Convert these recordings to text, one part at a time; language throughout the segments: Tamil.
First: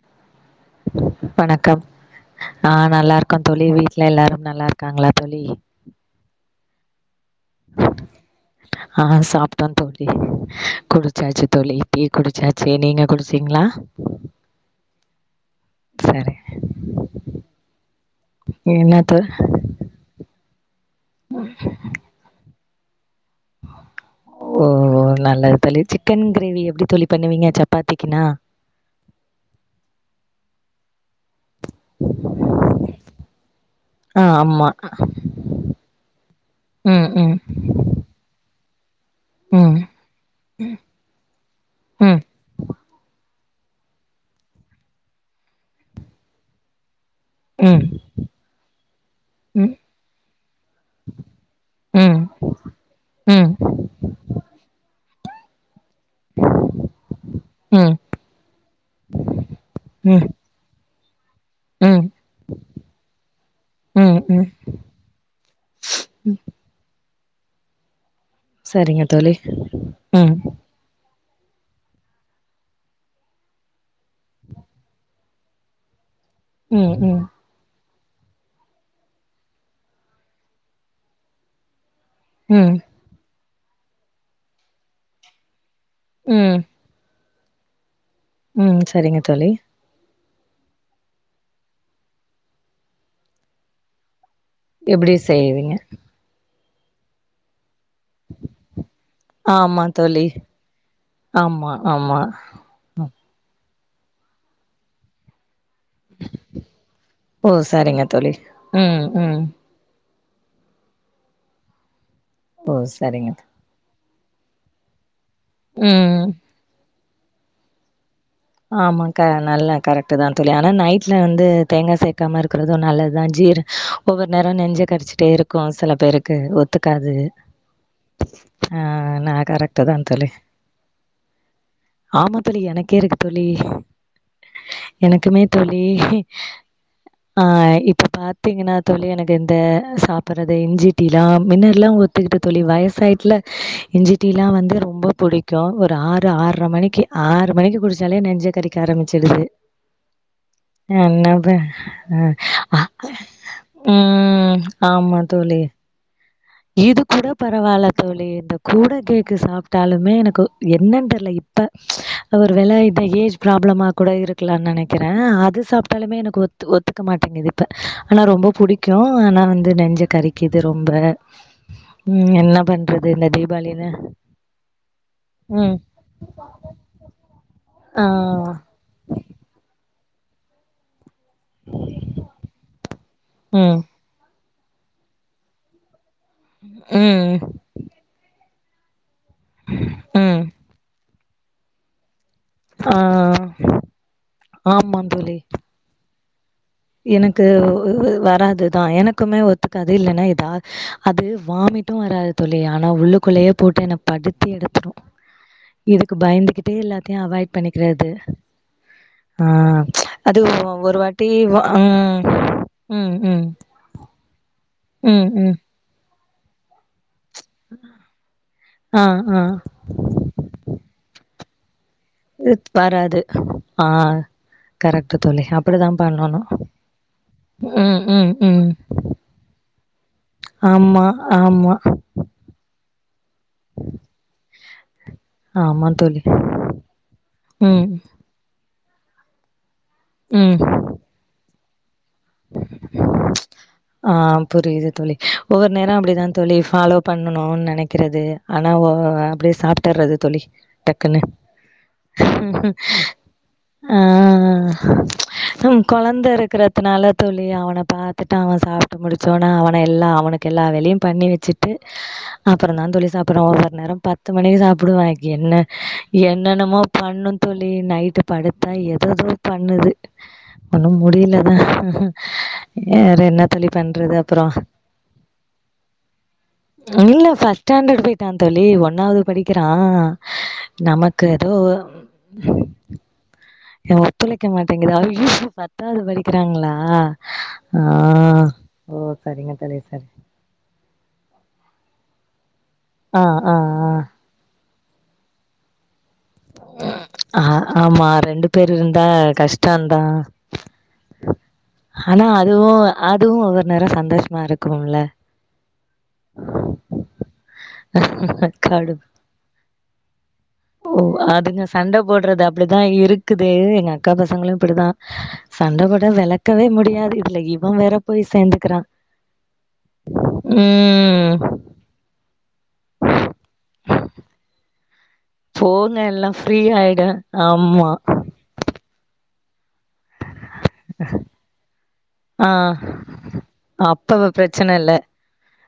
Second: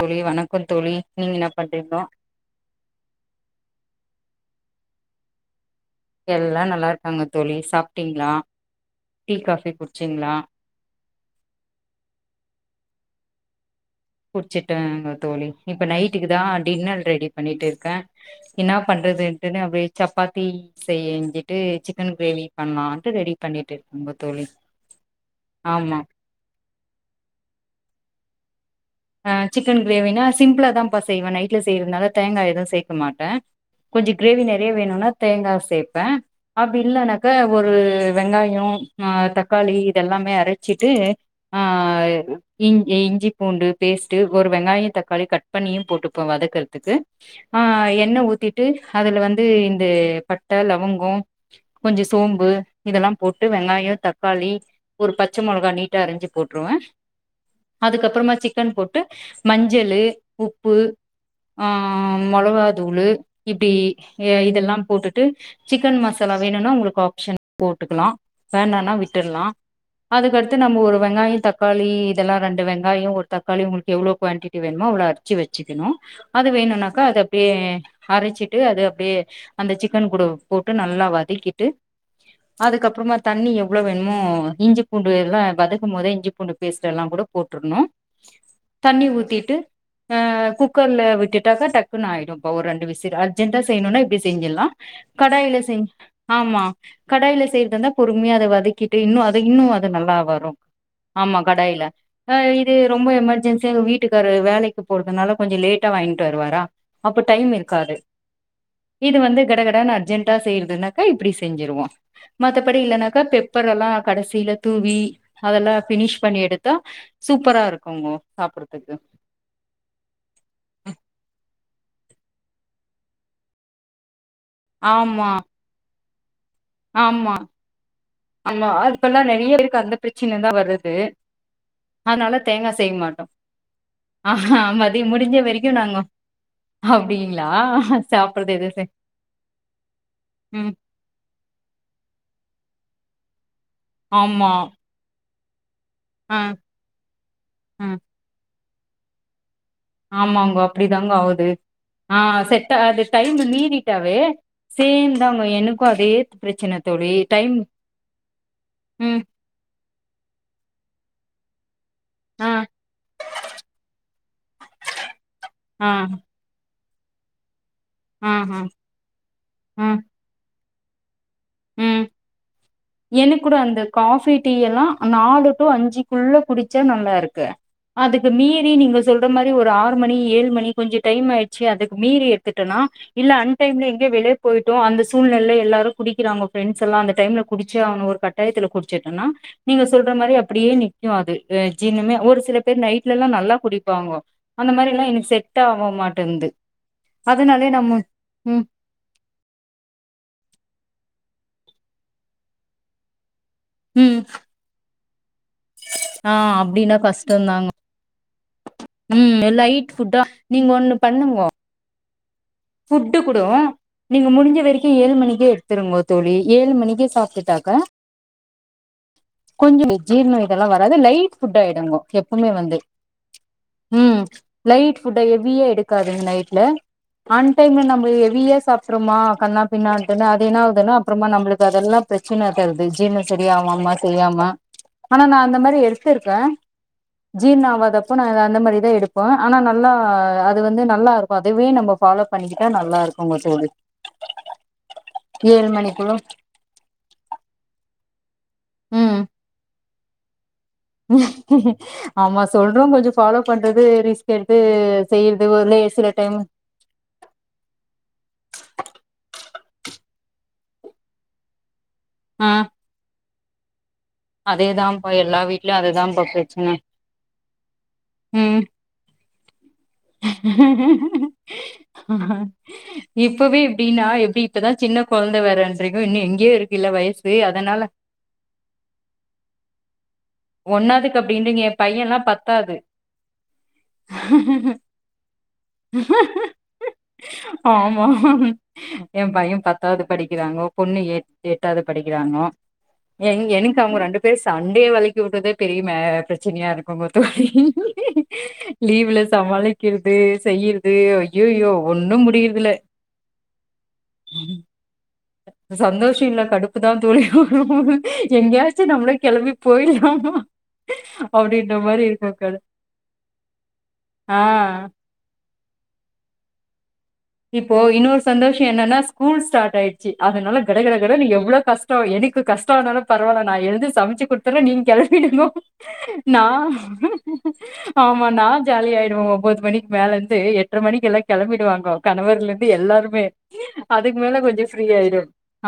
தோழி வணக்கம் தோழி நீங்க என்ன வணக்கம் பண்றீங்கோ ஆ நல்லா இருக்கோன் தோழி வீட்ல எல்லாரு நல்லா இருக்காங்களா தோழி எல்லா நல்லா இருக்காங்க தோழி சாப்ட்டீங்களா ஆ டீ சாப்ட்டோ காஃபி தோழி குடிச்சீங்களா ச்சாச்சு தோழி டீ குடிச்சாச்சே நீங்க குடிச்சீங்களா குடிச்சுட்டேன்ங்க தோழி இப்ப நைட்டுக்கு சரி தா டின்னர் ரெடி பண்ணிட்டு இருக்கே என்னா என்ன தோ பண்றதுன்டுன்னு அப்டியே சப்பாத்தி செஞ்சிட்டு சிக்கன் கிரேவி பண்லான்ட்டு ரெடி பண்ணிட்டு இருக்கங்க தோழி ஓ நல்லத் தோழி ஆமா சிக்கன் கிரேவி எப்படி தோழி பண்ணுவீங்க சப்பாத்திக்கின்னா ஆ சிக்கன் கிரேவினா சிம்பிளா தாம்ப்பா செய்வே நைட்ல செய்யறதுனால தேங்கா எதுவு சேக்க மாட்டே கொஞ்சோ ஆ கிரேவி நெறைய ஆமா. வேணும்னா தேங்காய் சேப்பே அப்டி ம் இல்லனாக்கா ம் ஒரு வெங்காயோ ஆ தக்காளி ம் இதெல்லாமே அரைச்சிட்டு ஆ ம் இஞ் இஞ்சி பூண்டு பேஸ்ட் ஒரு வெங்காயோ தக்காளி கட் பண்ணியு போட்டுப்போ வதக்கறதுக்கு ஆ ம் எண்ணெ ஊத்தி ட்டு அதுல வந்து ம் இந்த பட்டை லவங்கோ கொஞ்சோ ம் சோம்பு இதெல்லா ம் போட்டு ம் வெங்காயோ தக்காளி ஒரு பச்சை மிளகா நீட் டா அரிஞ்சி போடுருவ அதுக்கப்புறமா சிக்கன் போட்டு மஞ்சளு ம் உப் பு ஆ ம் மொளகா தூளு இப்டி ம் எ ம் இதெல்லா போட் டு சிக்கன் மசாலா வேணுனா உங்களுக்கு ஆப்ஷன் போட்டுக்கலா வேணனா சரிங்க தோழி. விட்டுலா ம் அதுக்கடுத்து நம்ம ஒரு வெங்காயோ தக்காளி இதெல்லா ரெண்டு வெங்காயோ ஒரு தக்காளி உங்களுக்கு எவ்ளோ குவான்டிட்டி வேணுமோ அவ்ளோ அரிச்சு வச்சுக்கணு அது ம் வேணும்னாக்கா அது ம் அப்டியே அரைச்சிட்டு அது அப்டியே அந்த சிக்கன் கூட போட்டு நல்லா வதக்கிட் டு ம் அதுக்கப்புறமா தண்ணி எவ்ளோ வேணுமோ இஞ்சி பூண்டு எல்லா வத க்கும் போதே இஞ்சி பூண்டு ம் பேஸ்ட் எல்லா கூட போட்ருணு ம் தண்ணி சரிங்க தோழி. ஊத்திட்டு ஆ குக்கர்ல விட்டுட்டாக்கா டக்குன்னு ஆயிடும்ப்பா ஒரு ரெண்டு விசில் அர்ஜெண்டா செய்யணும்னா இப்டி செஞ்சிடலா எப்டி கடாயில செய்வீங்க? செய் ஆமா கடாயில செய்யறதா இருந்தா பொறுமையா அதை வதக்கிட்டு இன்னு அது இன்னு ஆமா அது நல்லா தோழி வரு ஆமா கடாயில ஆ இதே ரொம்ப எமர்ஜென்சியா எங்க வீட்டுக்காரரு வேலைக் கு போறதுனால கொஞ்சோ லேட்டா வாங்கிட்டு வருவாரா அப்ப ஓ டைம் இருக்காது சரிங்க தோழி ம் இது வந்து ம் கட கட வேல அர்ஜென்டா செய்யுறதனக்கா இப்டி செஞ்சிருவோ ஓ மத்தபடி இல்லனாக்கா சரிங்க பெப் பரெல்லா கடைசியில தூவி அதெல்லா பினிஷ் ம் பண்ணி எடுத்தா சூப்பரா இருக்கு கோ ஆமா க நல்லா கரெக்டு தா தோழி ஆனா நைட்டில வந்து தேங்காய் சேர்க்காம இருக்கிறது நல்லது தா ஜீர் ஒவ்வொரு நேரோ நெஞ்ச கர்ச்சிட்டே ஆமா இருக்கு சில பேருக்கு ஒத்துக்காது ஆமா ஆமா ஆ அதுக்கெல்லா நா நெறைய இருக்கு கரெக்ட் அந்த தான் தோழி பிரச்சன தா வருது அதனால ஆமா தோழி தேங்கா செய்ய எனக்கே இருக்கு மாட்டோ தோழி ஆஹா மதிய முடிஞ்ச எனக்குமே வரைக்கு தோழி நாங்க ஆ அப்டிங்களா இப்ப சாப்பறது எது பாத்தீங்கன்னா செய் தோழி எனக்கு இந்த சாப்பிடறது ம் இஞ்சி டீ லா முன்னல்லா ஒத்துக்கிட்டு தோழி வயசாய்ட்டுல இஞ்சி டீ எல்லா ஆமா வந்து ரொம்ப புடிக் கு ஒரு ஆறு ஆ ஆற மணிக்கு ஆறு மணிக்கு ஆ குடிச்சாலே நெஞ்ச கறிக்க ஆரம்பிச்சிடுது ஆமாங்கோ அப்டி தாங்கோ என்ன ப ஆவுது ஆ செட்ட அ அ அது டைம் மீறிட்டாவே ம். சேம் ஆமா தான்ங்கோ தோழி. எனக்கு அதே பிரச்சன இது தோழி கூட டைம் பரவாயில்ல தோழி இந்த குட ம் கேக்கு சாப் டாலுமே எனக்கு எனன்னு தெரில இப்ப ஆ ஒரு வேல இத ஏஜ் ப்ராப்ளமா கூட இருக்கலான்னு நினைக்கிறே அது ஆ சாப்பிட்டாலுமே எனக்கு ஒத் ஒத் த்துக்க மாட்டேங்குது இப்ப ஆனா ஆ ரொம்ப ஆ பிடிக்கு ஆனா வந்து ஆ நெஞ்ச கறிக்குது ரொம்ப ம் என்ன பண் என கூட அந்த காபி டீ எல்லா நாலு டு ம். அஞ்சுக்குள்ள குடிச்சா நல்லா இருக்கு ஆ. அதுக்கு மீறி நீங்க சொல்ற மாரி ஒரு ஆறு மணி ஏழு மணி கொஞ்சோ டைம் ஆயி ச்சி அதுக்கு மீறி எத்துட்டனா இல்ல அன் ம். டைம்ல எங் எங்கே வெளிய போய்டோ அந்த சூழ்நெலயில எல்லாரு குடிக்கிறாங்க ஃப்ரெண்ஸ் எல்லா அந்த ம். டைம்ல குடிச்ச ஆகனு ஒரு கட்டாயத்தில குடி ச்சிடேனா நீங்க சொல்ற மாரி ம். அப்டியே நிக்கு அது ஜிரனமே ஒரு சில ர் ஆ. நைட்ல எல்லா நல்லா குடிப்பாங்கோ அந்த மாரி எல்லா ஆமாம் எனக்கு தோழி. செட் ஆகவு மாட்டேங்குது எனக்கு ஒ வராதுதா எனக்குமே ஒத் க்காது இல்லன எதா அது வாமிட்டு வராது தோழி ஆனா உள்ளுக்குள்ளயே போட்டு என ம் படுத்தி எடுத்துரு இதுக்கு ஆ பயந்துகிட்டே அப்டின்னா எல்லாத்தையு அவாய்ட் கஷ்டந்தாங்க பண்ணி றது ம் ஆ லைட் ஃபுட்டா அது ஓ நீங்க ஒரு வாட்டி உ வ அ புட்டு குடோ நீங்க முடிஞ்ச வரைக்கு ஏழு ம், மணிக்கே ம். எடுத்துடுங்கோ தோழி ஏழு மணிக்கே சாப் டாக்க ஆ, ஆ. கொஞ்சோ ஜீரணம் இதெல்லா வராது லைட் புட்டா எடுங்கோ எப்பவுமே இத் வந்து வராது. ஆ ம் லைட் கரெக்ட்டு புட்டா தோழி. ஹெவியா அப்படிதான் எடுக்காதிங்க பண்ணணும். நைட்ல அன் டைம்ல ம், நம்ம ம், ஹெவியா ம். சாப்ரோமா கன்னா பின்னான்டு அது என்ன ஆவுதுன்னா ஆமா, அப்புறமா நம்மளுக்கு ஆமா. அதெல்லா பிரச் சீனா தருது ஜீண சரியாவாம செய்யாம ஆனா நா அந்த மாரி ஆமா தோழி. எடுத்துருக்க ஜீரண ம், ஆகாதப்போ நா அந்த மாரி இத எடுப் ப ஆனா நல்லா அது ம். வந்து நல்லா இருக்கு அதுவே நம்ம பாலோ பண்ணிக்கிட்டா நல்லா இருக்குங்க தோழி ஆம் புரியுது தோழி ஏழு ஒவ்வொரு நேரோ மணிக்குள்ள அப்டிதா தோழி பாலோ பண்ணணு நெனக்கிறது ஆனா ஒ ம் அப்டியே சாப்டறது தோழி டக்குனு ஆமா சொல்றோ கொஞ்சோ ஃபாலோ பண்றது ஆஆ ரிஸ்க் எடுத்து செய்யறது ஒரு உம் சில கொழந்த டைம் இருக்கற துனால தோழி அவன பாத்துட்டு அவ சாப்ட்டு முடிச்சோனா அவன எல்லா அவனுக்கு எல்லா வேலயு பண்ணி வச்சிட் ஆ அப்புற தா தோழி சாப்புறோ ஒவ்வொரு நேர பாத் பத்து மணிக்கு சாப்டுவ அதேதான்ப்பா எல்லா என்ன வீட்லயு அதுதான்ப்பா பிரச்சன என்னென்னமோ பண்ணு தோழி நைட்டு ம் படுத்தா எதொதோ பண்ணுது ஒன்னு முடியல தா ய இப்பவே இப்டினா எப்டி இப்பதா சின்ன கொழந்த வேறன்றிங்க இன்னு எங்கேயோ இருக்குல வயசு அதனால வன்டா தோழி ஒன்னாவது படிக்கிறா ஒன்னாதுக்கு நமக்கு ஏதோ அப்டின்றீங்க எ ஒ பையன்ல்லா பத்தாது எ ஒத்துழைக்க மாட்டேங்குது ஐயையோ பத்தாவது படிக்கிறாங்ளா ஆமா ஆ ஓ எ சரிங்க பைய தோழி பத்தாவது சரி படிக்கிறாங்கோ பொண்ணு எட் எட்டாவது படிக்கிறாங்கோ ஆ ஆ எனக்கு அவுங்க ரெண்டு ஆ பேரு சண்டே வெளக் கிவுடதே பெரி மஅ பெத் பிரச்சனயா இருக்குங்க தோழி ஆ ஆமா ரெண்டு பேர் இருந்தா லீவ்ல கஷ்டந்தா சமாளிக்கிறது செய் யோ ஐயையோ ஒன்னு ஆனா முடிறதுல அதுவு அதுவு ஒவ்வொரு நேரோ சந்தோஷமா இருக்கும்ல சந்தோஷோ இல்ல கடுப் அப்பதா தோழி [unintelligible] எங்யாச்சி கடு நம்மளே கெளம்பி போய்லாமா ஓ அதுங்க சண்ட போடுறது அப்டிதா இருக்குது எங்க அக்கா பசங்களு ஆ. அப்டிதா சண்ட போட்டா வெளக்கவே முடியாது இதுல இவ இப்போ வேற இன்னொரு போய் சந்தோஷோ சேந்துக்கிறா என்னன்னா ஸ்கூல் ஸ்டார்ட் ஆயிடுச்சி அதனால கட கட டகட னு ம் எவ்ளோ காசு கஷ்டோ எனக்கு கஷ்டோனாலு பரவால நா எழுந்து சமச்சி குடுத்துறே நீங்க கெழம் விடுங்கோ போங்க எல்லா நா ஃப்ரீ ஆயிடு ஆமா நா ஜாலிய ஆய்டுவோ ஒன்போது மணிக்கு மேல இருந்து எட்ற மணி எல்லா கெளம்பிடுவாங்கோ ஆ கணவர்ல இருந்து எல்லாருமே அதுக்கு அப்ப மேல கொஞ்ச பிரச்சன ஃப்ரீ இல்ல ஆயிடு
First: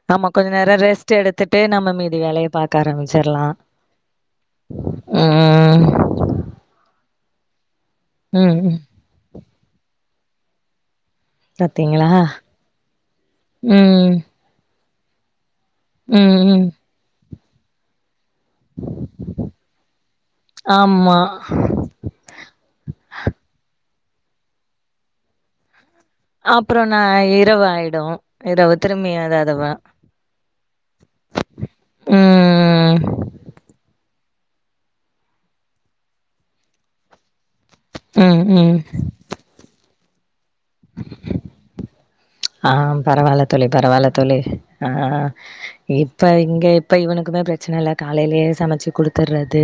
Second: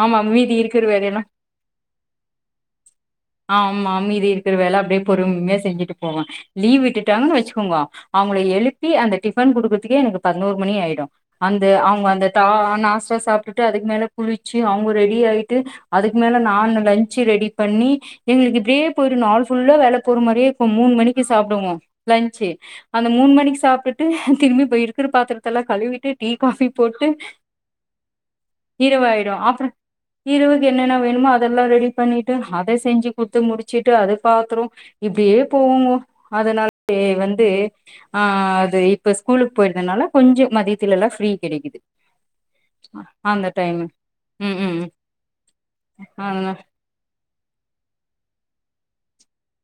ஆமா அ கொஞ்ச மீதி நேரோ இருக்குற வேல ரெஸ்ட் எலா எடுத்துட்டு நம்ம மீதி வேலைய பாக்க ஆரம்பிச்சிரலா ஆ ஆமா மீதி இருக்கிற வேல அப்டியே பொறுமையா ம் செஞ்சிட்டு போவ லீவ் விட்டுட்டாங்கன்னு வச்சுக்கோங்கோ அவுங்கள ம் ம் எழுப்பி அந்த டிஃபன் குடுக்கறதுக்கே எனக்கு பதினோரு மணி ஆய்டு அந்த அவுங்க பாத்தீங்களா அந்த தா நாஸ்டா சாப்டுட்டு அதுக்கு மேல ம் குளிச்சி அவுங்க ரெடி ஆயிட்டு அதுக்கு மேல ம் நா ம் லன்ச்சி ரெடி பண்ணி எங்களுக்கு இப்டியே போய்டுனு நாள் புல்லா வேல போற மாரியே இருக்கு மூனு ஆமா மணிக்கு சாப்டுவோ லன்சி அந்த மூனு மணிக்கு சாப்டுட்டு திரும்பி இருக்கிற பாத்திரத்த எல்லா கழுவிட்டு டீ காஃபி அப்புற நா போட்டு இரவு ஆய்டு இரவு திரும்பி இரவாயிடு அப்றோ அதாதவ இரவுக்கு என்னென்ன வேணுமோ அதெல்லா ரெடி பண்ணிட்டு அத ம் செஞ்சி குடுத்து முடிச் சிட்டு அது பாத்ரோ இப்டியே போவோங்கோ அதனால ஏ வந்து ஆ ம் அது ம் இப்ப ஸ்கூலுக்கு போயிருதுனால கொஞ்சோ மதியத்துல எல்லா ஃப்ரீ கெடைக்கிது ஆ பெரவால்ல தோழி பெரவால்ல தோழி ம் ம் ஆ ம் இப்ப அதனால இங்க இப்ப இவனுக்குமே பெரச்சன இல்ல காலையிலயே சமச்சி குடுத்துற்றது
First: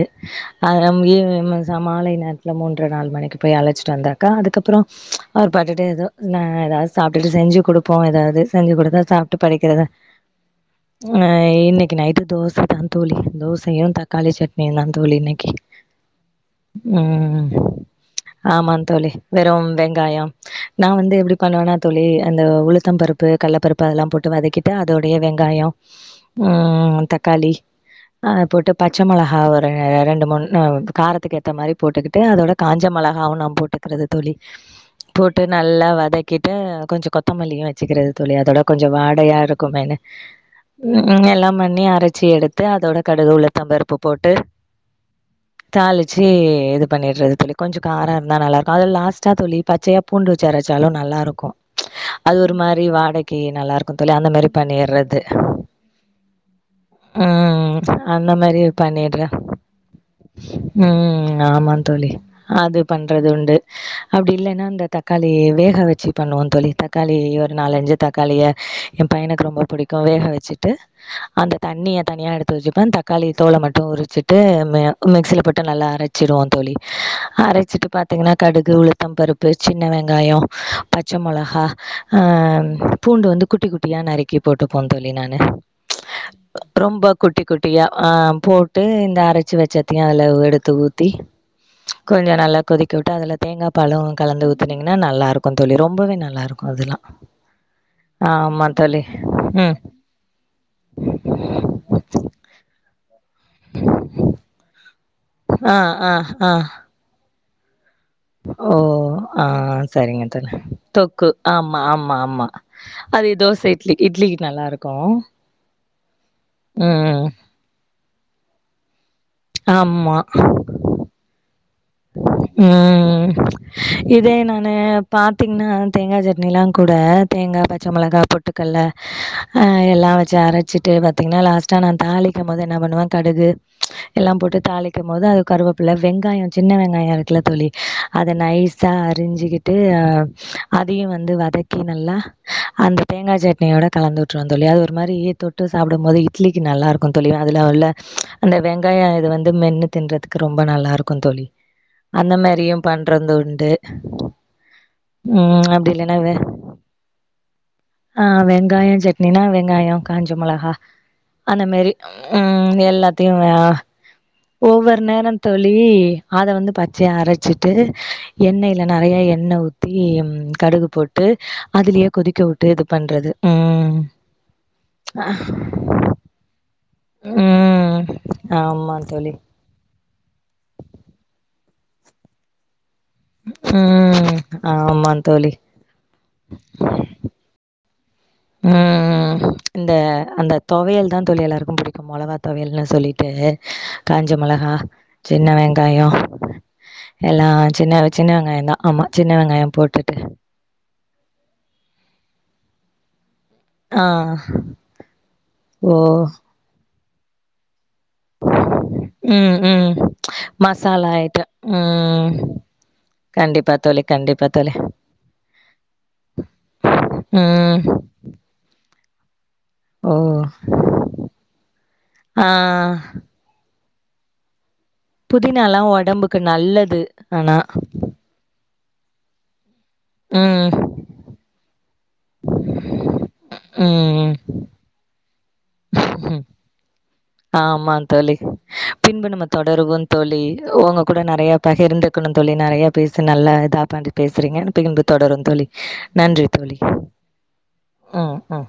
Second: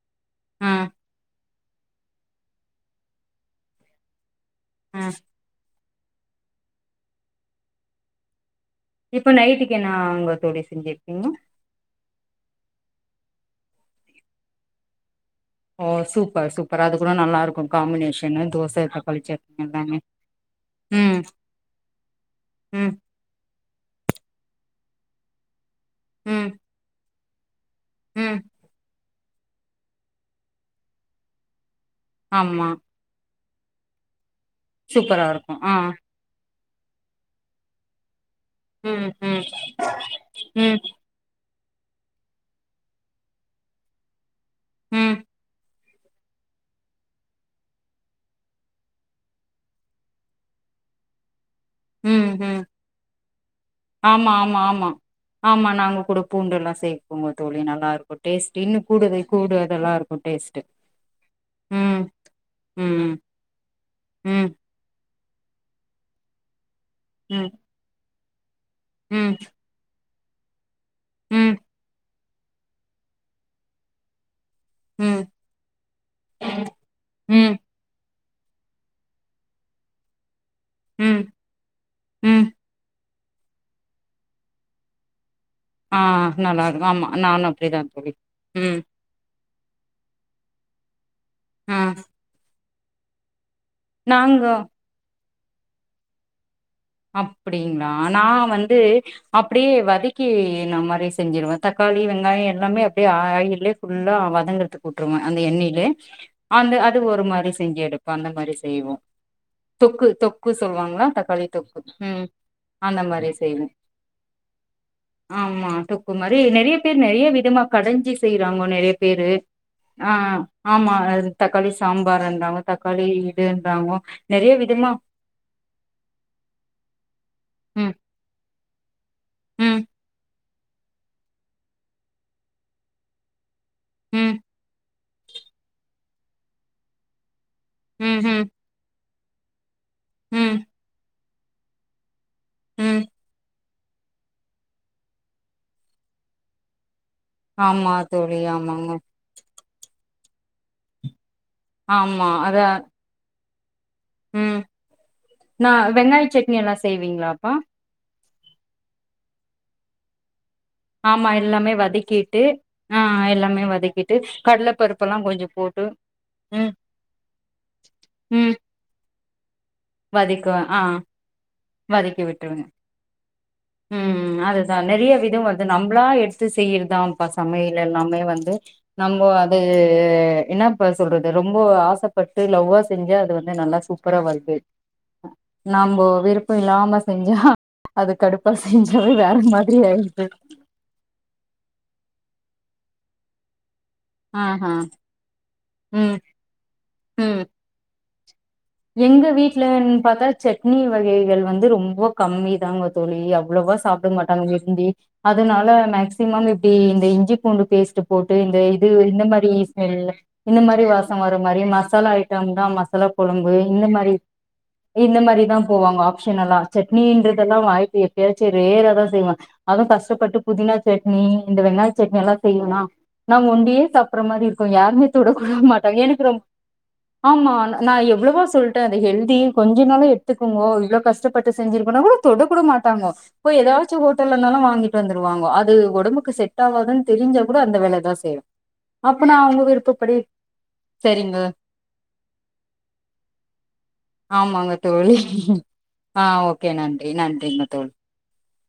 ஆ ந மாலை நேரத்ல மூன்ற நாலு மணிக்கு போய் அழச்சிட்டு வந்துருக்க அதுக்கப்றோ ஆ அவர் பாட்டுட்டு ஏதோ நா ஏதாவது சாப்ட்டுட்டு செஞ்சி கொடுப்போ ஏதாவது செஞ்சி கொடுத்திட்டு இப்ப சாப்ட்டு நைட்டுக்கு படிக்கிறது என்ன அங்க தோழி ஆ செஞ்சிருக்கீங்க இன்னக்கி நைட் தோஸ் அதா தோழி தோசையு தக்காளி சட்னியு தா தோழி இன்னைக்கி ஓ சூப்பர் சூப்பர் அது கூட நல்லா இருக்கு காம்பினேஷன்னு ஆமாந் தோச தோழி தக்காளிச்சட்னி வெறும் எல்லாமே வெங்காயம் நா வந்து ம் எப்டி பண்ணுவேன்னா தோழி அந்த ம் உளுத்தம்ப பருப்பு கடலப்பருப்பு அதெல்லா போட்டு வதக்கிட்டு அதோடைய வெங்காயோ ம் தக்காளி அ ம் போட்டு ப பச்ச மொளகா ஒரு ரெண்டு மூணு காரத்துக்கு ஏத்த மாரி போட்டுக்கிட் ட்டு அதோட ஆமா காஞ்ச மொளகா ந போட்டுக்கிறது தோழி சூப்பரா போட்டு இருக்கு ஆ நல்லா வதக்கிட்டு கொஞ்சோ கொத்தமல்லியு வச்சிக்கிறது தோழி அதோட கொஞ்சோ ம் வாடையா ம் இருக்குமேன்னு ம் நாங்க எல்லா பண்ணி அரச்சி எடுத்து அதோட கடுகு உளுத்தம்பருப்பு போட்டு ம் தாலிச்சி இது பண்ணிடுறது தோழி கொஞ்சோ காரோ இருந்தா நல்லா இருக்கு அதுல லாஸ்ட்டா தோழி பச்சையா பூண்டு வச்சு அரச்சாலு நல்லா இருக்கு ம் அது ஒரு ம் மாரி வாடக்கி நல்லா இருக்கு தோழி அந்த ஆமா மாதிரி ஆமா ஆமா பண்ணிட்றது ஆமா நாங்க கூட பூண்டு எல்லா சேப்போங்க ம் தோழி ம் நல்லா இருக்கு அந்த டேஸ்ட் மாதிரி இன்னு கூடுது பண்ணிடுறே கூடு அதெல்லா இருக்கு டேஸ்ட்டு ம் ம் ஆமா ம் தோழி அது ம் பண்றது உண்டு அப்டி ம் இல்லன்னா அந்த த தக்காளி வேக வச்சி பண்ணுவோ தோழி தக்காளி ம் ஒரு நாலஞ்சி தக்காளிய என் ம் பையனுக்கு ரொம்ப பிடிக் வேக வச்சிட்டு அந்த ம் தண்ணிய தனியா எடுத்து வச்சிப்பே தக்காளி தோல மட்டு உரிச்சி ட்டு ம் மிக்சில பட்டு நல்லா அரச் ச்டுவோ தோழி ம் அரச்சிட்டு பாத்தீங்கனா கடுகு உளுத்தம் பருப்பு சின்ன வெங்காயோ பச்ச ம் மொளகா ஆ ம் பூண்டு வந்து குட்டி குட்டியா நறுக்கி போட்டுப்போ தோழி நானு ச் ஆ நல்லா இருக்கு ரொம்ப ஆமா குட்டி நானு அப்டிதா குட்டியா தோழி ஆ ம் போட்டு இந்த அரச் ச்சிவ சட்னியு அதுல எடுத்து ஊத்தி ஆ கொஞ்சோ நல்லா கொதிக்க விட்டு அதுல தேங்கா பாலு நாங்க கலந்து ஊத்னிங்கன்னா நல்லாருக்கு தோழி ரொம்பவே நல்லாருக்கு அதலா அப்டிங்களா நா வந்து அப்டியே ம். வதக்கின மாரி செஞ்சிடுவே தக்காளி வெங்காயோ எல்லாமே அப்டியே ஆயிலேயே ஃபுல்லா வதங்கறதுக் போட்டுருவ அந்த ஆ எண்னேலே ஆ ஆ. அந்த அது ஒரு மாரி செஞ்சு எடுப் ஓ ஆ செரிங்க தொக்கு தோழி சொல்லுவாங்களா தொக்கு தக்காளி ஆம் தொக்கு ஆமா ம் ஆமா அந்த மாரி அது தோச செய்வே இட்லி இட்லிக்கு நல்லா இருக்கு ஆமா தொக்கு மாரி நெறைய பேரு நெறைய விதமா கடஞ்ஜி செய்யறாங்க நெறைய பேரு ஆ ஆமா. ஆமா அது தக்காளி சாம்பார்ன்றாங்க தக்காளி ம். இதுன்றாங்க நெறைய விதமா பாத்தீங்கன்னா தேங்கா சட்னிலா கூட தேங்கா பச்ச ம் மொளகா போட் பொட்டு கட்ல ம் எல்லா வச்சி அரச்சிட்டு பாத்தீங்கன்னா லாஸ்டா நா தாலிக்கு போது என்ன பண்ணுவே கடுகு ச் எல்லா ம் போட்டு தாலி போது அது கருவேப்ள வெங்காயோ சின்ன வெங்காயோ இருக்குல தோழி ம் அத ம் நைஸ் அறிஞ்சிக்கிட்டு அ ம் அதயு வந்து வதக்கி நல்லா ம் அந்த தேங்கா சட்னியோட கலந்து விட்டுருவோ தோழி அது ஒரு மாரி தொட்டு சாப்டு போது இட்லிக்கு நல்லா இருக் தோழி அதுல உள்ள ஆமா ச் தோழி அந்த ஆமாங்க வெங்காயோ இது வந்து மென்னு தின்றதுக்கு ரொம்ப நல்லா இருக்கு தோழி ஆமா அந்த அதா மாரியு பண்றது உண்டு ம் ம் நா அப்டி இல்லன்னா வெங்காய வெ சட்னி எல்லா செய்வீங்களாப்பா ஆ வெங்காயோ சட்னினா வெங்காயோ காஞ்ச மொளகா ஆமா அந்த எல்லாமே மாரி வதக்கிட்டு ம் ஆ எல்லாத்தையு ஆ எல்லாமே வதக்கிட்டு கடல ஒவ்வொரு பருப்பெல்லா நேரோ கொஞ்சோ தோழி போட்டு அத வந்து ம் பச்சையா அரச்சிட்டு ம் எண்ணெய்ல நெறைய எண்ணெ ஊத் தி வதக்குவே ஆ கடுகு போட்டு அதுலயே வதக்கி கொதிக்க விட்டுருவே விட்டு இது பண்றது ம் நெறைய வித வந்து நம்பளா எடுத்து செய்றதான்ப்பா சமையல் ம் எல்லாமே வந்து ஆமா நம்போ தோழி து என்னப்பா சொல்றது ரொம்ப ஆசப்பட்டு லவ்வா செஞ்சா அது வந்து நல்லா சூப்பரா ம் வருது ஆமா தோழி நாம்போ விருப்போ இல்லாம செஞ்சா அது கடுப் ம் ம் இந்த அந்த தொவையல் தா தோழி எல்லாருக்கு புடிக்கு மொளகா தொவையல்னு சொல்லிட்டு காஞ்ச மொளகா ஆஹா சின்ன வெங்காயோ ம் ம் எல்லா சின்ன சின்ன வெங்காய தா எங்க வீட்டு்லன்னு பாத்தா சட்னி வகைகள் வந்து ரொம்ப கம்மி தாங்க தோழி அவ்ளோவா ஆ சாப்ட மாட்டாங்க விரும்பி அதனால ஓ! மேக்சிமம் இப்டி இந்த இஞ்சி பூண்டு பேஸ்ட்டு போட்டு இந்த இது இந்த மாரி ம், ம். ஸ்மெல்லு இந்த மாரி வாச மசாலா வர ஐட்டம். மாரி மசாலா ம். ஐட்டம் தா மசாலா போடுங்க மே கண்டிப்பா இந்த தோழி, மாரி கண்டிப்பா தோழி. இந்த மாரி தா போவாங்க ஆப்ஷனல்லா சட்னின்றதெல்லா ம். வாய்பே எப்பயாச்சு ரேரா தா செய்வ அதுவு ஓ! கஷ்டப்பட்டு புதினா சட்னி இந்த வெங்காய சட்னி எல்லா ஆ செய்வனா நா ஒண்டியே சாப்புற மாரி இருக்கும் யாருமே தொட கூட புதினாலாம் மாட்டாங்க எனக்கு உடம்புக்கு ரொம் நல்லது ஆனா. ஆமா நா எவ் போ சொல்ட்ட அது ஹெல்த்தி கொஞ்சனாலு எத்துக்கோங்கோ ம். இவ்ளோ கஷ்டப்பட்டு செஞ்சிருக்கேனா கூட தொடக்கூட மாட்டாங்க போய் ஏதாச்சு ஹோட்டல்லனாலு ம். வாங்கி ட்டு வந்துருவாங்கோ அது ஒடம்புக்கு செட் ஆவாதுன்னு தெரிஞ்சா கூட அந்த ஆமா வேலதான் தோழி செய்வேன் அப்ப பின்பு நான் நம்ம அவங்க தொடருவோன்னு விருப்பப்படி தோழி உங்க கூட சரிங்க நெறைய பகிர்ந்துக்கணு தோழி நெறைய பேசு நல்ல இதா பண்ணு பேசுறீங்க ஆமாங்க பின்பு தோழி தொடரு தோழி ஆ நன்றி ஓகே தோழி நன்றி நன்றிங்க தோழி ம் ம்